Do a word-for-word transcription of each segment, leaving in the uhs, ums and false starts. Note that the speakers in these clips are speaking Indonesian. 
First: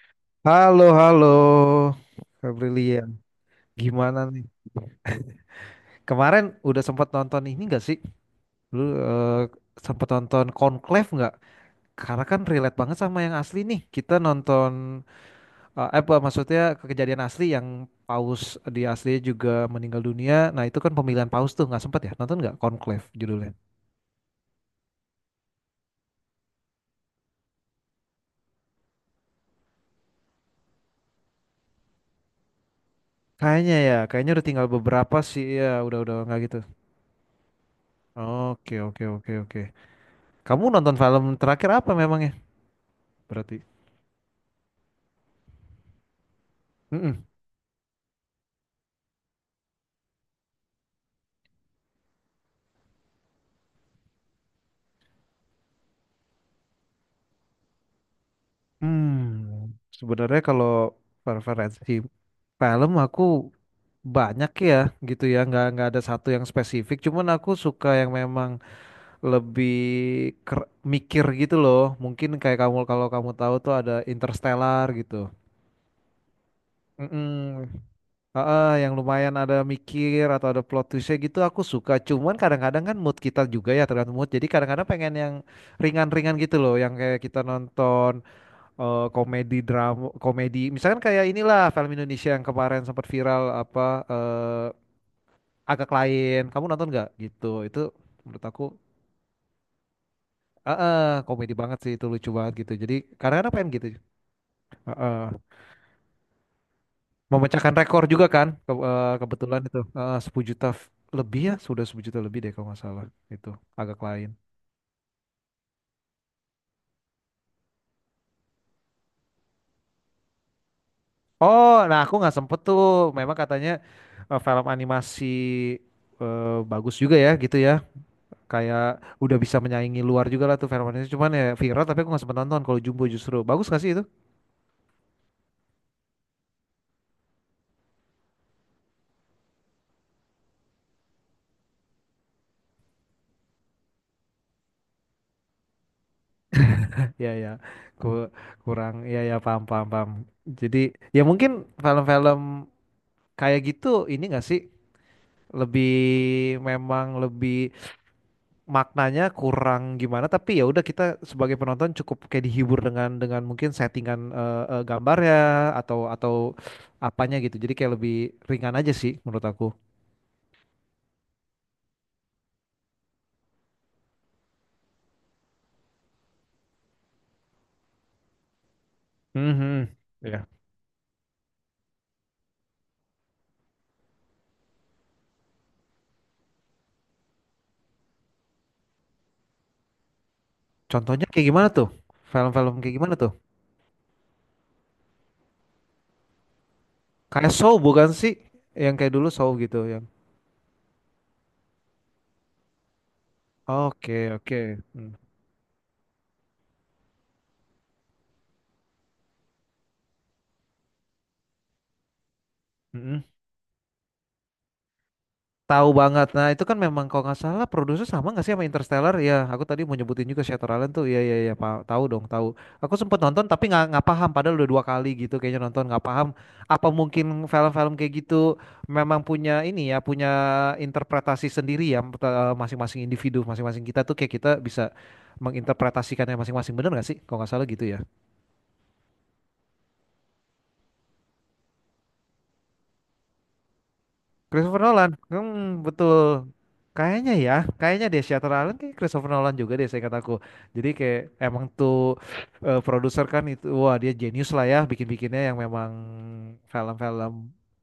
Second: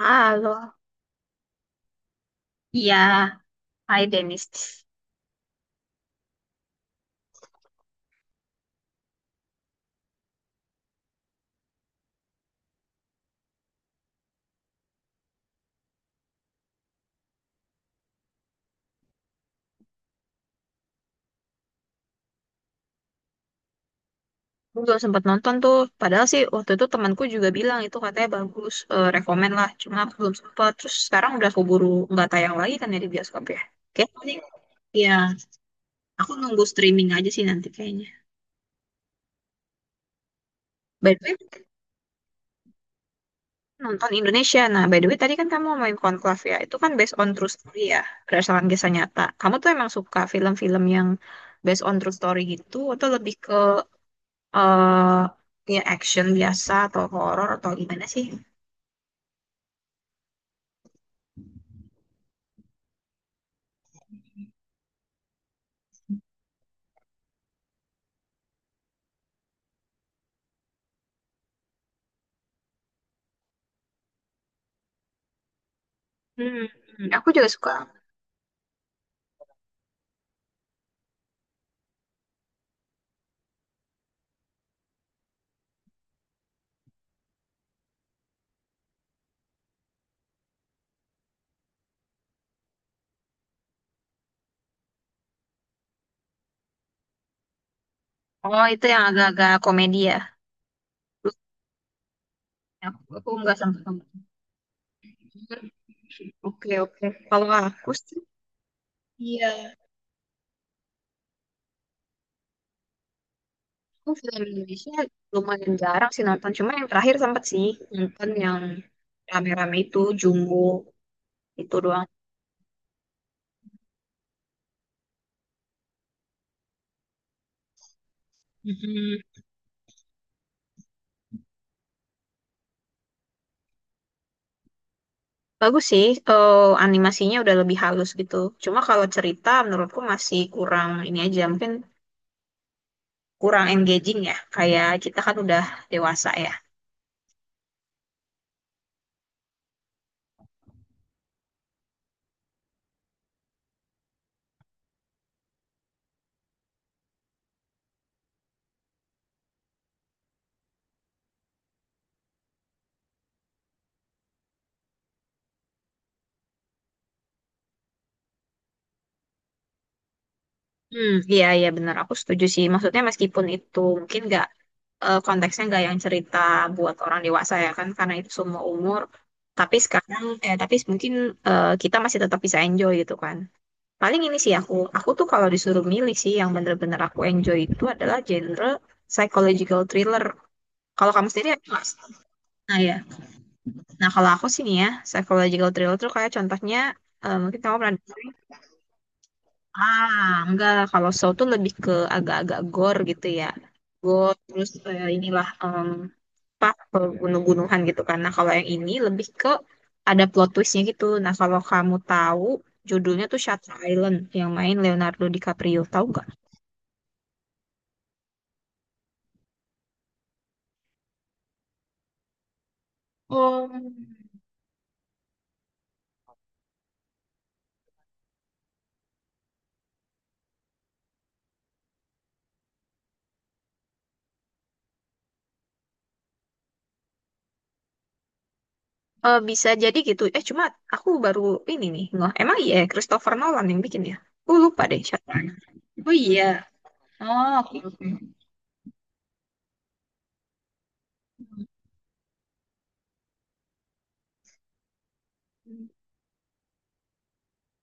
Halo, Halo, halo, Kak iya, Brilian. Hai Gimana nih? Dennis. Kemarin udah sempat nonton ini gak sih? Lu sempat nonton Conclave nggak? Karena kan relate banget sama yang asli nih. Kita nonton, eh eh, apa maksudnya kejadian asli yang Paus di asli juga meninggal dunia. Nah itu kan pemilihan Paus tuh nggak sempat ya? Nonton nggak Conclave judulnya? Gue belum sempat nonton tuh. Padahal sih waktu itu temanku juga bilang itu katanya bagus, eh, rekomen lah. Cuma aku belum sempat. Terus sekarang udah keburu nggak tayang lagi kan ya di bioskop ya. Kayaknya ya, Kayaknya kayaknya sih, udah tinggal ya beberapa sih ya. Udah udah aku nggak gitu. nunggu streaming aja sih nanti kayaknya. Oke, oke, oke, oke. Kamu nonton By film the way, terakhir apa memangnya? Berarti? nonton Indonesia. Nah, by the way tadi kan kamu main Conclave ya. Itu kan based Mm-mm. on true story ya, berdasarkan kisah nyata. Kamu tuh emang suka film-film yang based on true story gitu atau lebih ke eh ya action biasa atau horor atau gimana sih? Hmm, sebenarnya kalau preferensi film aku banyak ya gitu ya nggak nggak ada satu yang spesifik cuman aku suka yang memang lebih ker- mikir gitu loh, mungkin kayak kamu, kalau kamu tahu tuh ada Interstellar gitu. Hmm, hmm, aku juga Mm-mm. suka. Heeh, yang lumayan ada mikir atau ada plot twistnya gitu aku suka, cuman kadang-kadang kan mood kita juga ya, tergantung mood, jadi kadang-kadang pengen yang ringan-ringan gitu loh, yang kayak kita nonton, eh, komedi, drama komedi, misalkan kayak inilah film Indonesia yang kemarin sempat viral, apa, eh, agak lain, kamu nonton nggak gitu itu? Menurut aku Oh, itu yang agak-agak komedi ya. eh, eh, Lu- komedi banget sih itu, lucu banget gitu. Jadi Aku, aku kadang-kadang nggak pengen sampai gitu nonton. eh, eh. Oke, oke. Kalau Memecahkan aku rekor sih, juga kan ke- eh, kebetulan iya. itu eh, sepuluh juta f- lebih, ya sudah sepuluh juta lebih deh kalau nggak salah. Itu agak Aku lain. film Indonesia lumayan jarang sih nonton. Cuma yang terakhir sempat sih nonton yang rame-rame itu, Jumbo. Oh, Itu nah doang. aku nggak sempet tuh. Memang katanya eh, film animasi eh, bagus juga ya gitu ya, kayak Mhm. udah bisa menyaingi luar juga lah tuh Velvet, cuman ya viral tapi aku nggak sempet nonton. Kalau Jumbo justru bagus gak sih itu? Bagus sih, eh, animasinya udah lebih halus gitu. Cuma kalau cerita menurutku masih kurang ini aja. Mungkin kurang engaging ya. Kayak kita kan udah dewasa ya. Ya, ya, ku- kurang ya, ya paham, paham, paham. Jadi ya mungkin film-film kayak gitu, ini gak sih, lebih memang lebih maknanya kurang gimana, tapi ya udah, kita sebagai penonton cukup kayak dihibur dengan dengan mungkin settingan eh, eh, gambarnya atau atau apanya gitu. Jadi kayak lebih ringan aja sih menurut aku. Hmm, iya iya benar. Aku setuju sih. Maksudnya meskipun itu mungkin nggak eh, konteksnya nggak yang cerita buat orang dewasa ya kan karena itu semua umur. Tapi Mhm. sekarang Ya. eh tapi mungkin eh, kita masih tetap bisa enjoy gitu kan. Paling ini sih aku aku tuh kalau disuruh milih sih yang bener-bener aku enjoy itu adalah genre psychological thriller. Kalau Contohnya kamu kayak sendiri apa? gimana tuh? Mas? Film-film Nah ya. kayak gimana tuh? Nah kalau aku sih nih ya psychological thriller tuh kayak contohnya eh, Kayak mungkin Saw kamu pernah. bukan sih? Yang kayak dulu Saw gitu yang. Ah, enggak. Kalau show tuh lebih ke agak-agak gore gitu ya. Oke, Gore, terus oke. eh, Hmm. inilah em pak gunung-gunungan gitu. Karena kalau yang ini lebih ke ada plot twistnya gitu. Nah, kalau kamu tahu Mm-mm. judulnya tuh Shutter Island yang main Leonardo DiCaprio. Tahu Tahu nggak? banget. Nah, itu kan memang kalau nggak salah produser sama nggak sih sama Interstellar? Ya, aku tadi mau nyebutin juga Shutter Island tuh. Iya, iya, iya, pa- tahu dong, tahu. Aku sempet nonton tapi Oh, nggak nggak paham. Padahal udah dua kali gitu kayaknya nonton nggak paham. Apa mungkin film-film kayak gitu memang punya ini ya, punya interpretasi sendiri ya, eh, masing-masing individu, masing-masing kita tuh kayak kita bisa menginterpretasikannya masing-masing, bener nggak sih? Kalau nggak salah gitu ya. Eh bisa jadi gitu. Eh, cuma aku baru ini nih. Nggak, emang iya Christopher Nolan yang bikin ya? Aku Christopher lupa deh Nolan, Shutter Island. hmm, Oh iya. betul. Kayaknya Oh, ya, oke, kayaknya oke. deh Shutter Island kayak Christopher Nolan juga deh, saya kataku. Jadi kayak emang tuh eh, produser kan itu, wah dia jenius lah ya, bikin-bikinnya yang memang film-film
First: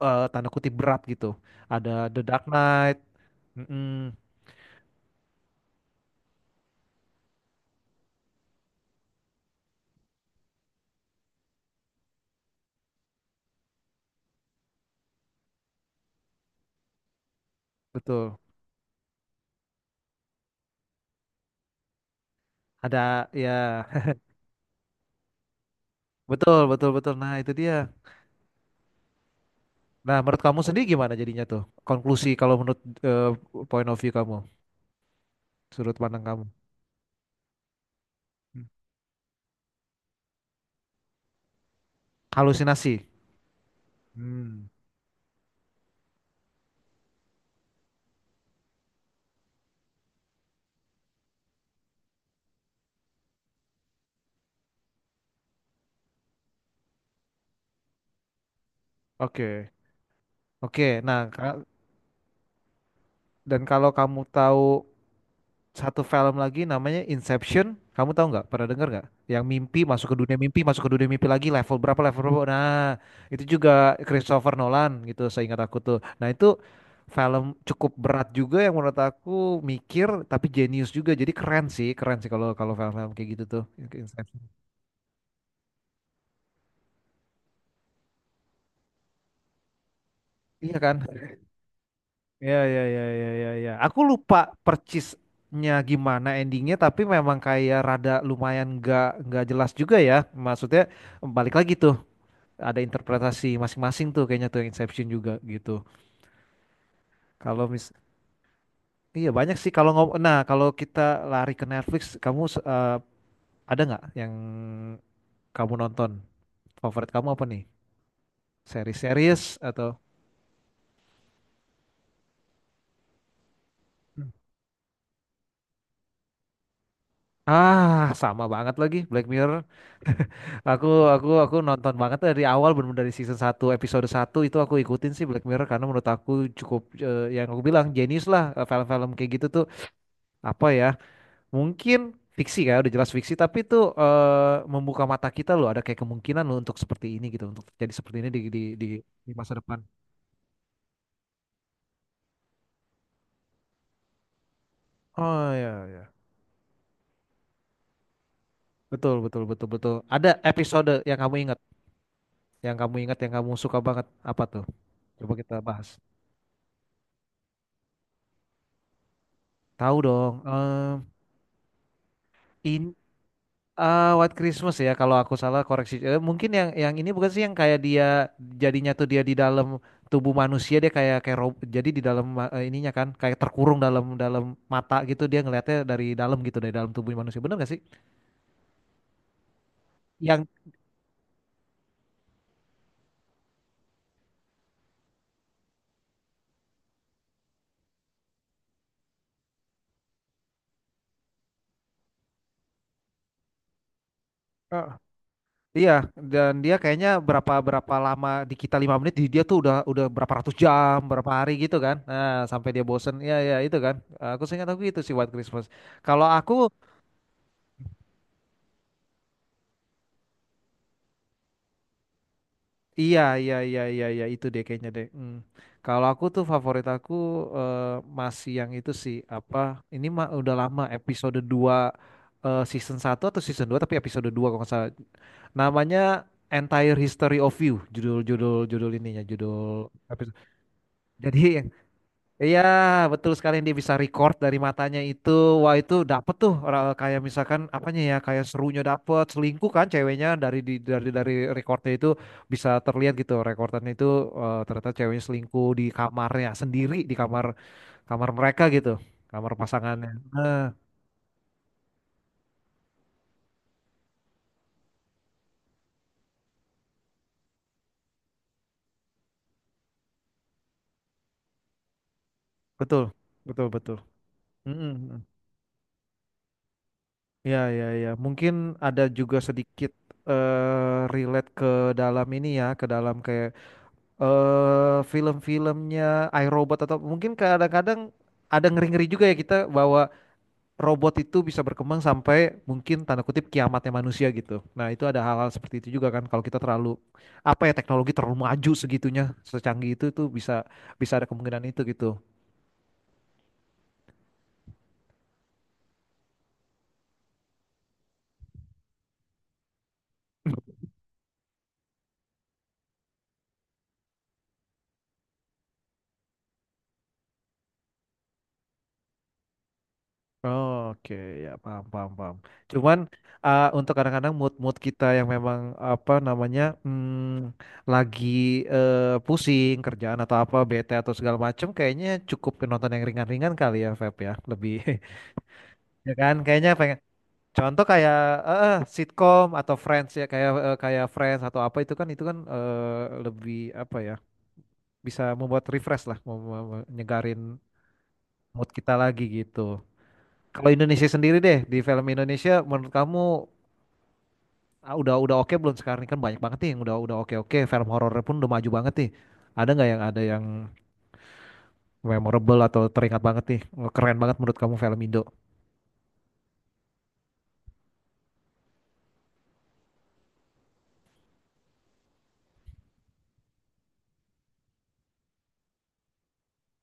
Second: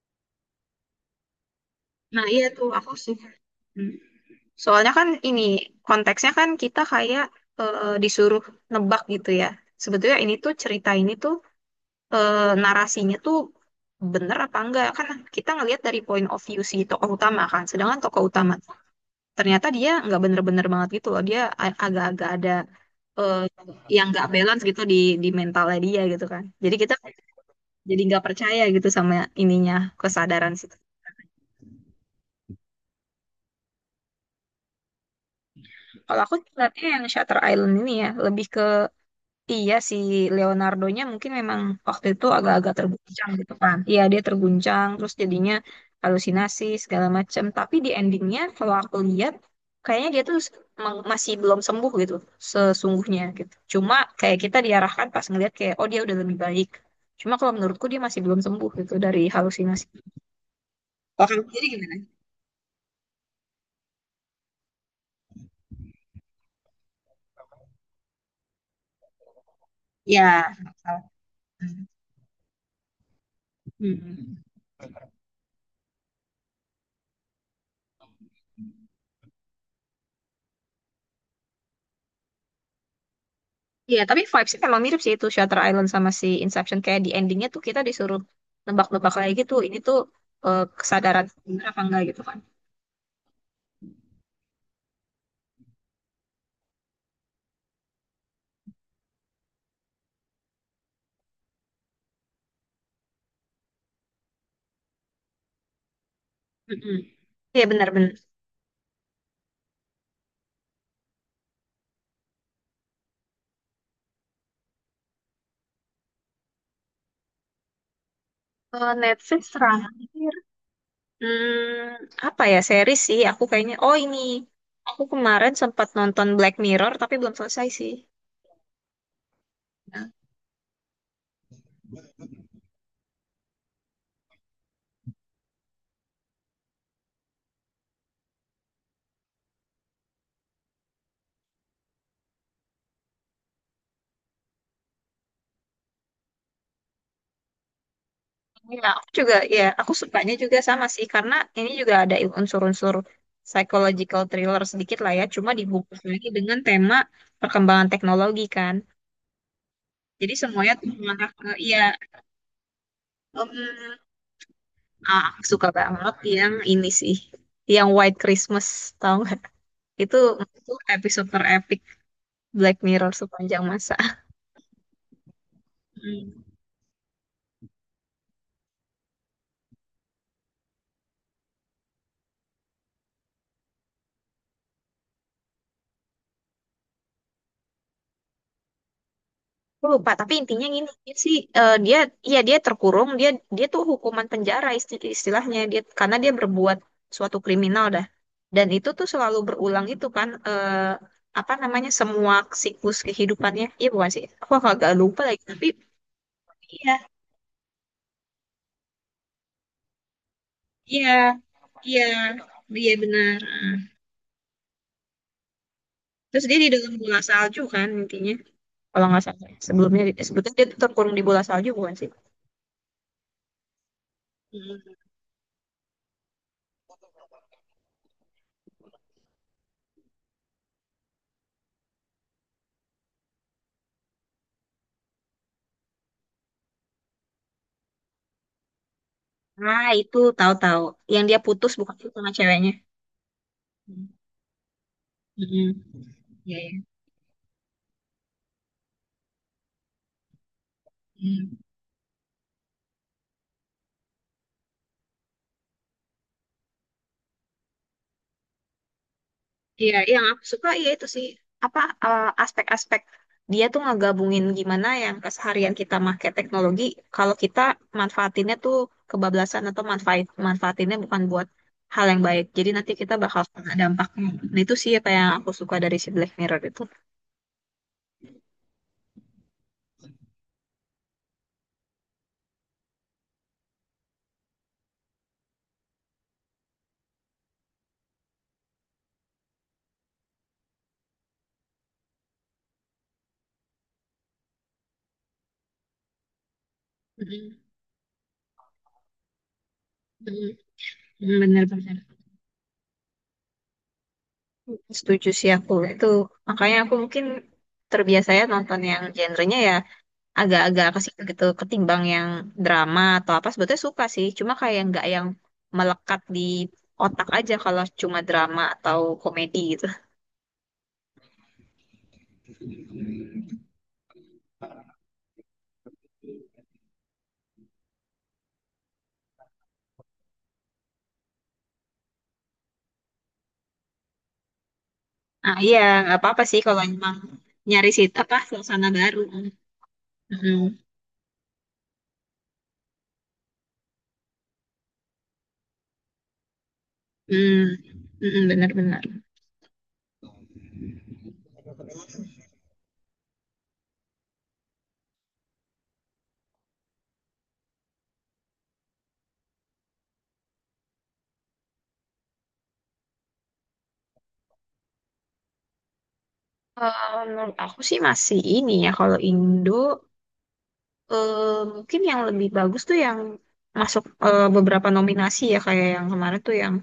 eh, tanda kutip berat gitu. Ada The Nah, Dark iya tuh aku Knight, suka. mm-mm, Soalnya kan ini konteksnya kan kita kayak eh, disuruh nebak gitu ya. Sebetulnya ini tuh cerita ini tuh eh, narasinya tuh bener apa enggak kan kita ngelihat dari point of view si tokoh utama kan. Sedangkan tokoh betul. utama ternyata dia nggak bener-bener banget gitu loh. Dia a- agak-agak ada Ada eh, ya, yang nggak balance gitu di di mentalnya dia gitu kan. betul, Jadi betul, kita betul. Nah itu dia. jadi nggak percaya gitu sama ininya Nah menurut kesadaran kamu situ. sendiri gimana jadinya tuh? Konklusi kalau menurut eh, point of view kamu, sudut Kalau pandang aku kamu. lihatnya yang Shutter Island ini ya lebih Hmm. ke. Iya si Leonardo-nya mungkin memang waktu itu agak-agak Halusinasi. terguncang gitu kan. Iya dia Hmm, terguncang terus jadinya halusinasi segala macam. Tapi di endingnya kalau aku lihat kayaknya dia tuh meng- masih belum sembuh gitu sesungguhnya gitu. Cuma kayak kita diarahkan pas ngelihat kayak oh dia udah lebih baik. Cuma kalau menurutku dia masih belum sembuh gitu dari oke. halusinasi. Oke, Kalau nah kamu ka- sendiri gimana? dan kalau kamu tahu satu film lagi namanya Inception, kamu tahu nggak? Pernah dengar nggak? Yang mimpi masuk ke dunia Ya. mimpi, masuk ke dunia Salah. mimpi lagi, level berapa level berapa? Nah, itu juga Hmm. Christopher Nolan gitu, seingat aku tuh. Nah itu film cukup berat juga, yang menurut aku mikir tapi jenius juga. Jadi keren sih, keren sih kalau kalau film-film kayak gitu tuh. Iya, tapi Inception. vibes-nya memang mirip sih itu Shutter Island sama si Inception. Kayak di endingnya tuh kita disuruh nebak-nebak lagi gitu. Ini tuh eh, Iya kan? kesadaran bener apa enggak gitu kan. Ya, ya, ya, ya, ya, ya. Aku lupa percisnya gimana endingnya, tapi memang kayak rada lumayan nggak nggak jelas juga ya. Maksudnya balik lagi tuh, ada interpretasi masing-masing tuh kayaknya tuh yang Inception juga gitu. Mm-mm. Iya Kalau mis, benar-benar. iya banyak sih kalau ngom, nah kalau kita lari ke Netflix, kamu eh, ada nggak yang kamu nonton? Favorit kamu apa nih? Eh, Netflix Seri-series atau? terakhir. Hmm, apa ya series sih? Aku kayaknya. Oh ini. Aku kemarin sempat nonton Black Mirror tapi belum selesai sih. Ah, sama banget lagi Black Mirror. Aku, aku aku nonton banget dari awal, bener dari season satu episode satu itu aku ikutin sih Black Mirror, karena menurut aku cukup eh, yang aku bilang jenius lah, eh, film-film kayak gitu tuh, apa ya, mungkin fiksi, ya udah jelas fiksi, tapi tuh eh, membuka mata kita loh, ada kayak kemungkinan loh untuk seperti ini gitu, untuk jadi seperti ini di di di, Iya, aku di juga. masa Ya, depan. aku sukanya juga sama sih karena ini juga ada unsur-unsur psychological thriller sedikit lah ya. Oh Cuma ya, dibungkus ya. lagi dengan tema perkembangan teknologi kan. Betul, betul, betul, betul. Ada Jadi semuanya tuh episode yang mengarah kamu ke ingat, iya yang kamu ingat, yang kamu suka em, banget apa tuh? ah, Coba kita suka bahas. banget yang ini sih, yang White Christmas tau nggak? Tahu Itu dong. itu episode terepik Black Em, Mirror sepanjang masa. eh, White Christmas ya kalau aku salah koreksi. Eh, Hmm. mungkin yang yang ini bukan sih yang kayak dia jadinya tuh, dia di dalam tubuh manusia, dia kayak kayak rob- jadi di dalam eh, ininya kan kayak terkurung dalam dalam mata gitu, dia ngelihatnya dari dalam gitu, dari dalam tubuh manusia, bener gak sih Aku lupa, tapi yang? intinya gini dia sih eh, dia ya dia terkurung, dia dia tuh hukuman penjara isti- istilahnya dia karena dia berbuat suatu kriminal dah. Dan itu tuh selalu berulang itu kan eh, apa namanya semua siklus kehidupannya. Iya bukan sih? Aku Eh, agak lupa lagi tapi iya, dan dia iya, kayaknya berapa berapa lama di kita lima menit, di dia tuh udah udah berapa ratus jam, iya, berapa hari gitu kan, iya, nah sampai dia iya bosen, ya benar. ya Ah. itu kan. Eh, aku seingat aku gitu sih White Christmas kalau Terus aku. dia di dalam bola salju kan intinya, kalau nggak salah. Sebelumnya eh, sebetulnya dia tuh terkurung di bola salju bukan sih? Iya, iya, iya, iya, iya, itu deh kayaknya Mm. deh. Hmm. Kalau aku tuh favorit aku eh, masih yang itu sih, apa? Ini mah udah lama, episode dua, eh, season satu atau season dua, tapi episode dua kalau nggak salah. Namanya Entire History of You, judul judul judul ininya, judul Ah itu episode. tahu-tahu yang Jadi, dia putus bukan sih sama iya, ceweknya? betul sekali, yang dia bisa Mm. record dari matanya itu. Mm-mm. Wah, itu dapet tuh, Iya, iya. Ra- kayak misalkan apanya ya, kayak serunya dapet, selingkuh kan ceweknya dari di, dari dari Mm. recordnya itu bisa terlihat gitu. Rekordannya itu eh, ternyata ceweknya selingkuh di kamarnya sendiri, di kamar, kamar mereka gitu, kamar Iya, pasangannya. yang aku Nah, suka ya itu sih apa eh, aspek-aspek dia tuh ngegabungin gimana yang keseharian kita pakai teknologi kalau kita manfaatinnya tuh kebablasan atau manfaat manfaatinnya bukan buat hal yang baik. Jadi nanti betul. kita bakal Betul, kena betul. dampaknya. Nah, itu sih apa Mm-mm. yang aku suka dari si Black Mirror itu. Ya, ya, ya. Mungkin ada juga sedikit eh relate ke dalam ini ya, ke dalam kayak eh film-filmnya iRobot, atau mungkin kadang-kadang ada ngeri-ngeri juga ya kita, bahwa robot itu bisa berkembang sampai mungkin tanda kutip kiamatnya manusia gitu. Nah, itu ada hal-hal seperti itu juga kan kalau kita terlalu, Mm-mm, apa ya, teknologi terlalu maju segitunya, secanggih itu itu mm-mm, bisa, bisa ada mm, kemungkinan itu bener-bener. gitu. Setuju sih aku. Itu makanya aku mungkin terbiasanya nonton yang genrenya ya agak-agak ke situ gitu ketimbang yang drama atau apa sebetulnya suka sih cuma kayak nggak yang melekat di otak aja kalau cuma drama atau komedi gitu. Oke, ya paham, paham, paham. Cuman uh, untuk kadang-kadang mood-mood kita yang memang apa namanya, hmm, lagi eh, pusing kerjaan atau apa, bete atau segala macem, kayaknya cukup ke nonton yang ringan-ringan kali ya, Feb ya, lebih Ah iya, ya nggak kan? apa-apa sih Kayaknya kalau pengen, emang contoh nyari kayak situ apa eh, eh, suasana baru. sitkom Mm, atau Friends ya, kayak eh, kayak Friends atau apa itu, kan itu kan eh, lebih apa ya? Bisa membuat refresh lah, mem- mem- nyegarin mm, mm-mm, mood kita benar-benar. lagi gitu. Kalau Indonesia sendiri deh, di film Indonesia menurut kamu ah, udah, udah oke belum sekarang ini? Kan banyak banget nih yang udah, udah oke, oke film horornya pun udah maju banget nih. Ada nggak yang ada yang memorable atau teringat banget nih, keren banget menurut kamu film Indo? Eh, menurut aku sih masih ini ya kalau Indo eh, mungkin yang lebih bagus tuh yang masuk eh, beberapa nominasi ya kayak yang kemarin tuh yang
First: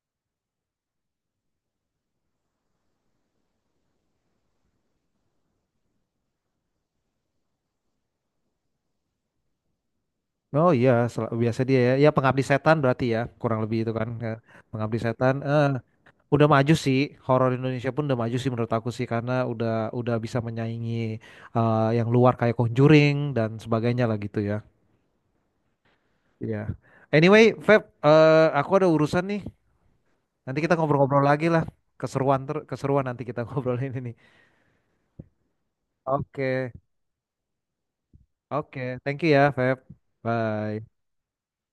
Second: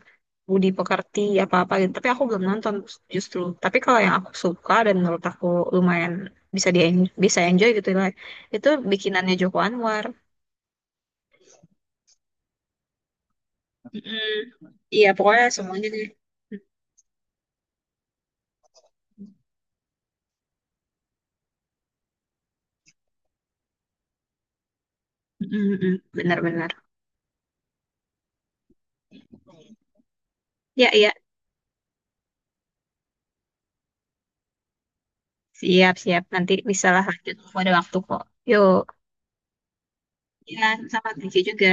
Budi Pekerti apa-apa gitu. Tapi aku belum nonton justru. Tapi kalau yang aku suka dan menurut aku lumayan bisa di bisa enjoy gitu lah. Itu bikinannya Joko Anwar. Oh iya, sel- biasa dia ya. Ya Pengabdi Setan berarti ya kurang lebih itu kan. Ya, Mm-mm. Pengabdi Iya Setan. pokoknya Eh, semuanya deh. udah maju sih, horor Indonesia pun udah maju sih menurut aku sih, karena udah udah bisa menyaingi eh, yang luar kayak Conjuring dan sebagainya lah gitu ya. Mm-mm. Iya. Benar-benar. Anyway, Feb, eh, aku ada urusan nih. Nanti kita Ya iya ngobrol-ngobrol lagi lah. Keseruan, ter keseruan nanti kita ngobrolin ini. siap-siap nanti Oke, bisa lah lanjut. Aku ada waktu kok. oke. Yuk. Thank you ya, Feb. Ya Bye. sama thank you juga.